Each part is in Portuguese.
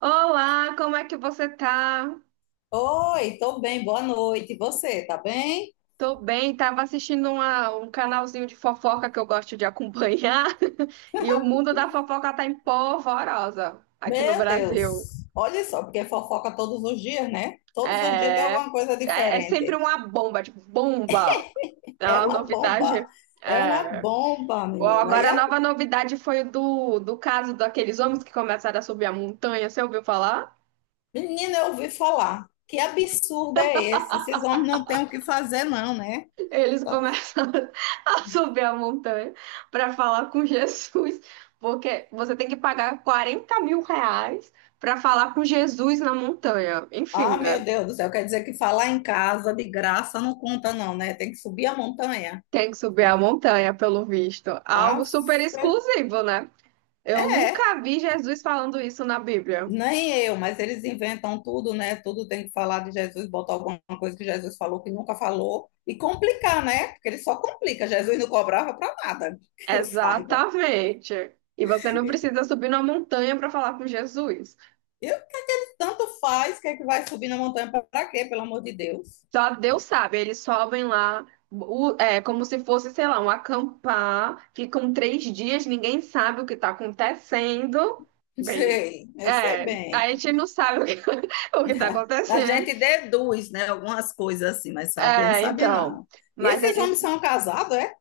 Olá, como é que você tá? Oi, tô bem, boa noite. E você, tá bem? Tô bem, tava assistindo um canalzinho de fofoca que eu gosto de acompanhar e o mundo da fofoca tá em polvorosa aqui no Meu Brasil. Deus, olha só, porque fofoca todos os dias, né? Todos os dias tem É, alguma coisa é sempre diferente. uma bomba, tipo, bomba. É É uma uma novidade. bomba, é uma É. bomba, Ó, menina. E agora a a nova novidade foi do caso daqueles homens que começaram a subir a montanha, você ouviu falar? Menina, eu ouvi falar. Que absurdo é esse? Esses homens não têm o que fazer, não, né? Eles começam a subir a montanha para falar com Jesus, porque você tem que pagar 40 mil reais para falar com Jesus na montanha. Enfim, Ah, né? meu Deus do céu, quer dizer que falar em casa de graça não conta, não, né? Tem que subir a montanha. Tem que subir a montanha, pelo visto. Algo Ah, super exclusivo, né? Eu nunca vi Jesus falando isso na Bíblia. nem eu, mas eles inventam tudo, né? Tudo tem que falar de Jesus, botar alguma coisa que Jesus falou que nunca falou e complicar, né? Porque ele só complica. Jesus não cobrava para nada, que eu saiba. Exatamente. E você não precisa subir numa montanha para falar com Jesus. Eu Tanto faz, que é que vai subir na montanha para quê? Pelo amor de Deus. Só Deus sabe, eles sobem lá, é como se fosse, sei lá, um acampar, ficam 3 dias, ninguém sabe o que está acontecendo. Bem, Sei, eu sei a bem. gente não sabe o que o que está A acontecendo. gente deduz, né, algumas coisas assim, mas saber não É, sabe então, não. E mas esses homens eles, são casados, é?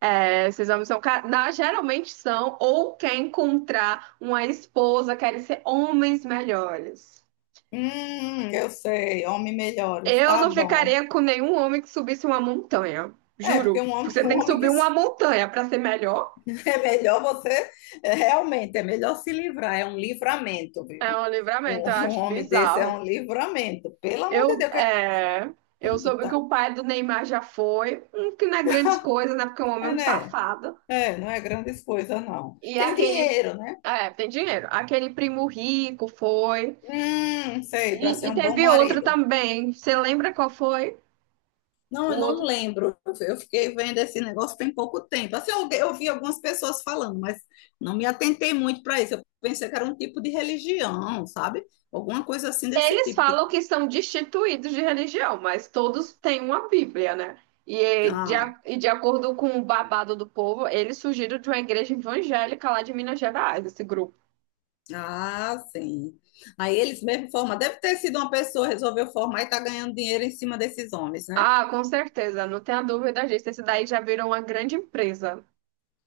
esses homens são, ca- na, geralmente são, ou quer encontrar uma esposa, querem ser homens melhores. Eu sei, homens melhores, Eu tá não bom. ficaria com nenhum homem que subisse uma montanha, É, porque juro. um homem, Você tem um que homem que subir uma montanha para ser melhor. é melhor você, é, realmente, é melhor se livrar, é um livramento, É viu? um Um, livramento, eu um acho homem desse é bizarro. um livramento, pelo amor de Eu, Deus, que é, eu é, soube que o pai do Neymar já foi, que não é grandes coisas, né? Porque o homem é é, um né? safado. É, não é grandes coisas, não. E Tem dinheiro, né? Tem dinheiro. Aquele primo rico foi. Sei, para E, ser e um bom teve outro marido. também. Você lembra qual foi? Não, O eu não outro. lembro. Eu fiquei vendo esse negócio tem pouco tempo. Assim, eu vi algumas pessoas falando, mas não me atentei muito para isso. Eu pensei que era um tipo de religião, sabe? Alguma coisa assim desse Eles tipo. Falam que são destituídos de religião, mas todos têm uma Bíblia, né? E eh, de, ah, a- e de acordo com o babado do povo, eles surgiram de uma igreja evangélica lá de Minas Gerais, esse grupo. Ah, sim. Aí eles mesmo formam. Deve ter sido uma pessoa que resolveu formar e está ganhando dinheiro em cima desses homens, né? Ah, com certeza, não tenha dúvida disso. Esse daí já virou uma grande empresa.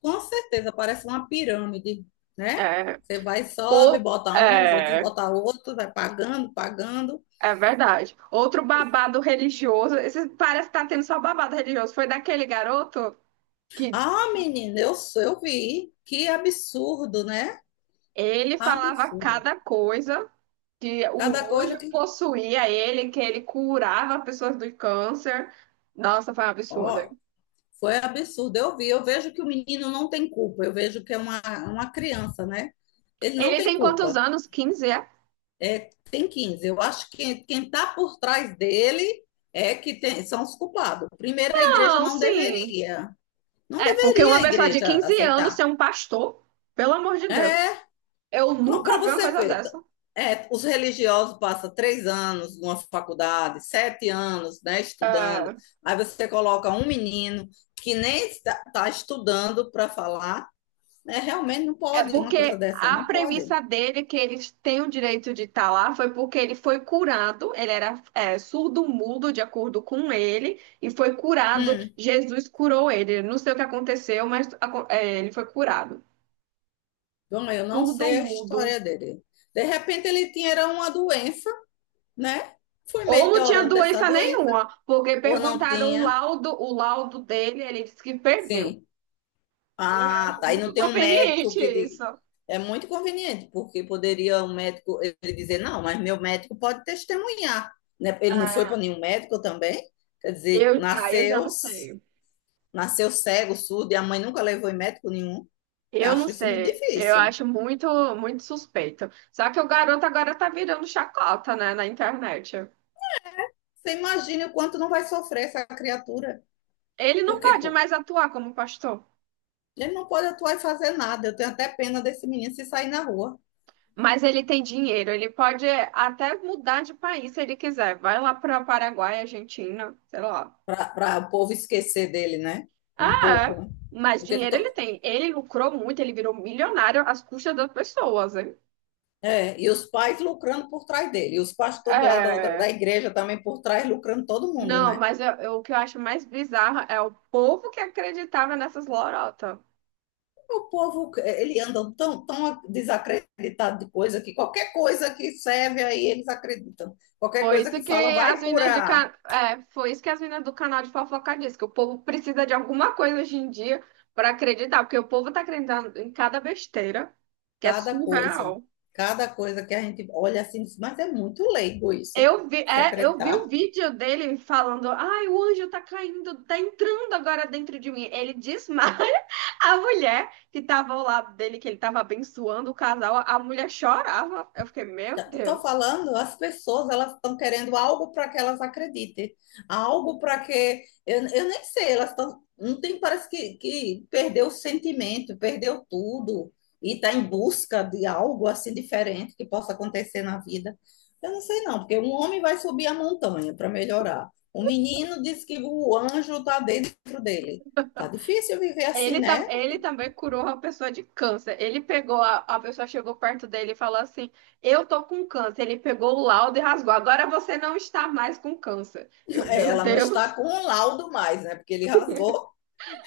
Com certeza, parece uma pirâmide, né? É, Você vai, sobe, ou, bota uns, outros é, bota outros, vai pagando, pagando. é, verdade. Outro babado religioso. Esse parece que tá tendo só babado religioso. Foi daquele garoto que Ah, menina, eu vi. Que absurdo, né? ele falava Absurdo. cada coisa, que Cada o coisa anjo que. possuía ele, que ele curava pessoas do câncer. Nossa, foi um absurdo. Ó, foi absurdo. Eu vi. Eu vejo que o menino não tem culpa. Eu vejo que é uma criança, né? Ele não Ele tem tem quantos culpa. anos? 15? É? Tem 15. Eu acho que quem está por trás dele é que tem, são os culpados. Primeiro, a igreja Não, não sim. deveria, não É, porque deveria uma a pessoa de igreja 15 anos aceitar. ser um pastor, pelo amor de É, Deus. Eu para nunca vi uma você coisa ver, dessa. é, os religiosos passam três anos numa faculdade, sete anos, né, estudando. Aí você coloca um menino que nem está estudando para falar, né, realmente não É, pode uma coisa porque dessa, a não pode. premissa dele, que eles têm o direito de estar lá, foi porque ele foi curado, ele era surdo-mudo, de acordo com ele, e foi curado, Hum, Jesus curou ele. Não sei o que aconteceu, mas ele foi curado. bom, eu não sei a Surdo-mudo. história dele. De repente ele tinha uma doença, né? Fui Ou não tinha melhorando dessa doença doença nenhuma, porque ou não perguntaram o tinha? laudo, o laudo dele, ele disse que perdeu. Sim. Eu Ah, acho tá. E não muito tem um médico conveniente que diga. isso. É muito conveniente, porque poderia um médico ele dizer, não, mas meu médico pode testemunhar. Né? Ele não foi para nenhum médico também. Quer dizer, Eu já nasceu, não sei. nasceu cego, surdo, e a mãe nunca levou em médico nenhum. Eu Eu não acho isso muito sei, eu difícil. acho muito, muito suspeito. Só que o garoto agora tá virando chacota, né, na internet. Você imagina o quanto não vai sofrer essa criatura. Ele não Porque pode pô, mais atuar como pastor, ele não pode atuar e fazer nada. Eu tenho até pena desse menino se sair na rua. mas ele tem dinheiro, ele pode até mudar de país se ele quiser. Vai lá para Paraguai, Argentina, sei lá. Para o povo esquecer dele, né? Um Ah, pouco, é. né? Mas Porque dinheiro ele tem. Ele lucrou muito, ele virou milionário às custas das pessoas, hein? E os pais lucrando por trás dele, e os pastores lá da outra, da É. igreja também por trás lucrando todo mundo, Não, né? mas o que eu acho mais bizarro é o povo que acreditava nessas lorotas. O povo, ele anda tão, tão desacreditado de coisa que qualquer coisa que serve aí eles acreditam. Qualquer Foi coisa isso que que fala as vai minas de curar. ca... Foi isso que as minas do canal de fofoca disse, que o povo precisa de alguma coisa hoje em dia para acreditar, porque o povo tá acreditando em cada besteira, que é Cada coisa, surreal. cada coisa que a gente olha assim, diz, mas é muito leigo isso, Eu vi, se é, eu vi o acreditar. vídeo dele falando, ai, o anjo tá caindo, tá entrando agora dentro de mim. Ele desmaia a mulher que tava ao lado dele, que ele tava abençoando o casal, a mulher chorava. Eu fiquei, meu Estou Deus. falando, as pessoas, elas estão querendo algo para que elas acreditem, algo para que eu nem sei, elas estão, não tem, parece que perdeu o sentimento, perdeu tudo e está em busca de algo assim diferente que possa acontecer na vida. Eu não sei não, porque um homem vai subir a montanha para melhorar. O menino diz que o anjo está dentro dele. Tá difícil viver assim, Ele, tam- né? ele também curou uma pessoa de câncer. A pessoa chegou perto dele e falou assim: Eu tô com câncer. Ele pegou o laudo e rasgou. Agora você não está mais com câncer. Eu, É, meu ela não está Deus, com um laudo mais, né? Porque ele rasgou.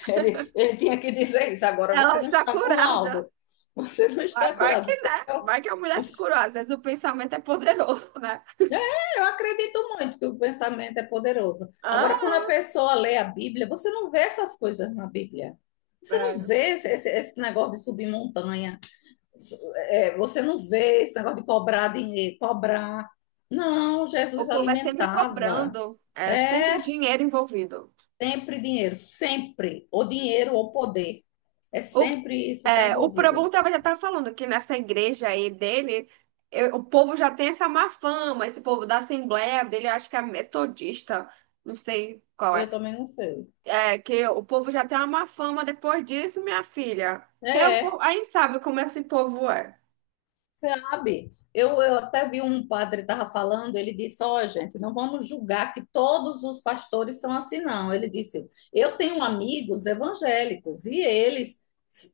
Ele tinha que dizer isso. Agora ela você não está está com curada. laudo, você não Vai, está vai curado. que, né? Vai que a mulher Eu, se curou. Às vezes o pensamento é poderoso, né? eu acredito muito que o pensamento é poderoso. Ah, Agora, quando a pessoa lê a Bíblia, você não vê essas coisas na Bíblia. Você não é. vê esse negócio de subir montanha. É, você não vê esse negócio de cobrar dinheiro, cobrar. Não, O Jesus povo é sempre alimentava. cobrando, é sempre É dinheiro envolvido. sempre dinheiro, sempre. Ou dinheiro ou poder. É O, sempre isso que está o Probon envolvido. tava, já tá falando que nessa igreja aí dele, o povo já tem essa má fama, esse povo da Assembleia dele, eu acho que é metodista, não sei qual é. Eu também não sei. É, que o povo já tem uma má fama depois disso, minha filha. Que é um povo, É, aí sabe como esse povo é, sabe? Eu até vi um padre estava falando, ele disse, ó, gente, não vamos julgar que todos os pastores são assim, não. Ele disse, eu tenho amigos evangélicos e eles,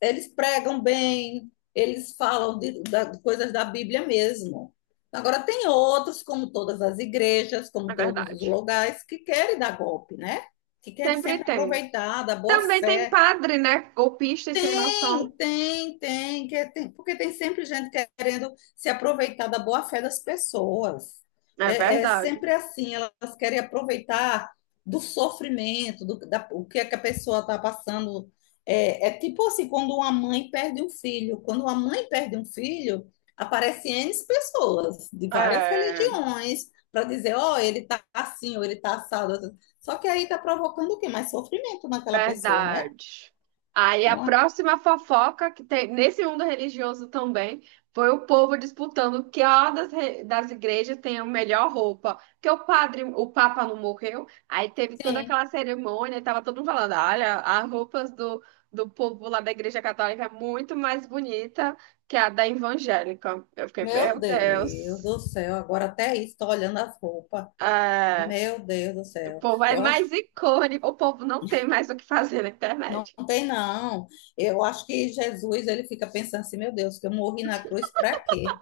eles pregam bem, eles falam de coisas da Bíblia mesmo. Agora, tem outros, como todas as igrejas, é como todos os verdade. lugares, que querem dar golpe, né? Que querem Sempre sempre tem. aproveitar da boa Também tem fé. padre, né? Golpista e sem noção. Tem, tem, tem, porque tem sempre gente querendo se aproveitar da boa-fé das pessoas. É É verdade. sempre assim, elas querem aproveitar do sofrimento, o que é que a pessoa está passando. É tipo assim, quando uma mãe perde um filho. Quando uma mãe perde um filho, aparecem N pessoas de várias É. religiões para dizer, ó, ele está assim, ou ele está assado. Só que aí está provocando o quê? Mais sofrimento naquela pessoa, né? Verdade. Aí a É uma... próxima fofoca que tem nesse mundo religioso também foi o povo disputando que das igrejas tem a melhor roupa. Porque o padre, o Papa não morreu, aí teve toda Sim. aquela cerimônia e tava todo mundo falando: olha, as roupas do povo lá da igreja católica é muito mais bonita que a da evangélica. Eu fiquei, Meu meu Deus Deus. do céu, agora até isso, tô olhando as roupas. É, Meu Deus do o céu. povo é Eu acho, mais icônico, o povo não tem mais o que fazer na não internet. tem não. Eu acho que Jesus, ele fica pensando assim, meu Deus, que eu morri na cruz para quê?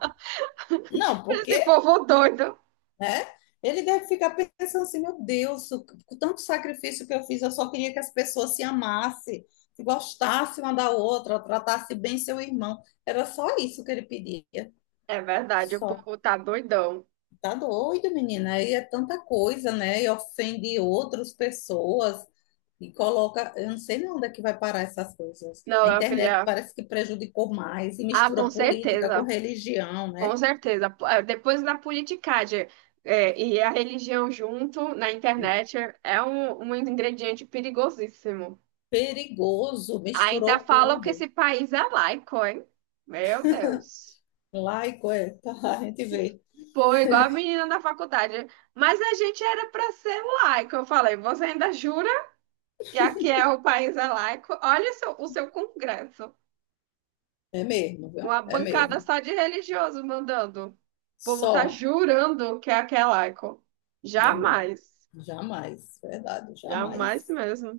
Não, porque, Esse povo doido. né? Ele deve ficar pensando assim, meu Deus, com tanto sacrifício que eu fiz, eu só queria que as pessoas se amassem, se gostassem uma da outra, tratassem bem seu irmão. Era só isso que ele pedia. É verdade, o Só. povo tá doidão. Tá doido, menina. Aí é tanta coisa, né? E ofende outras pessoas e coloca. Eu não sei nem onde é que vai parar essas coisas. Não, A minha internet filha. parece que prejudicou mais e Ah, mistura com política com certeza. religião, né? Com certeza. Depois da politicagem, e a religião junto na internet é um ingrediente perigosíssimo. Perigoso, Ainda misturou falam que esse tudo. país é laico, hein? Meu Deus. Laico é, tá, a gente vê. Pô, igual a menina da faculdade. Mas a gente era para ser laico. Eu falei, você ainda jura que aqui é o país é laico? Olha o seu congresso. É mesmo, viu? Uma É bancada mesmo. só de religioso mandando. O povo tá Só, jurando que é aquela Icon. é mesmo. Jamais. Jamais, verdade, Jamais jamais. mesmo.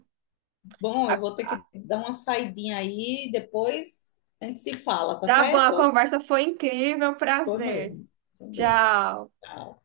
Bom, A, eu vou ter a, que dar uma saidinha aí, depois a gente se fala, tá tá bom, a certo? conversa foi incrível. Foi Prazer. mesmo, também. Tchau. Ah.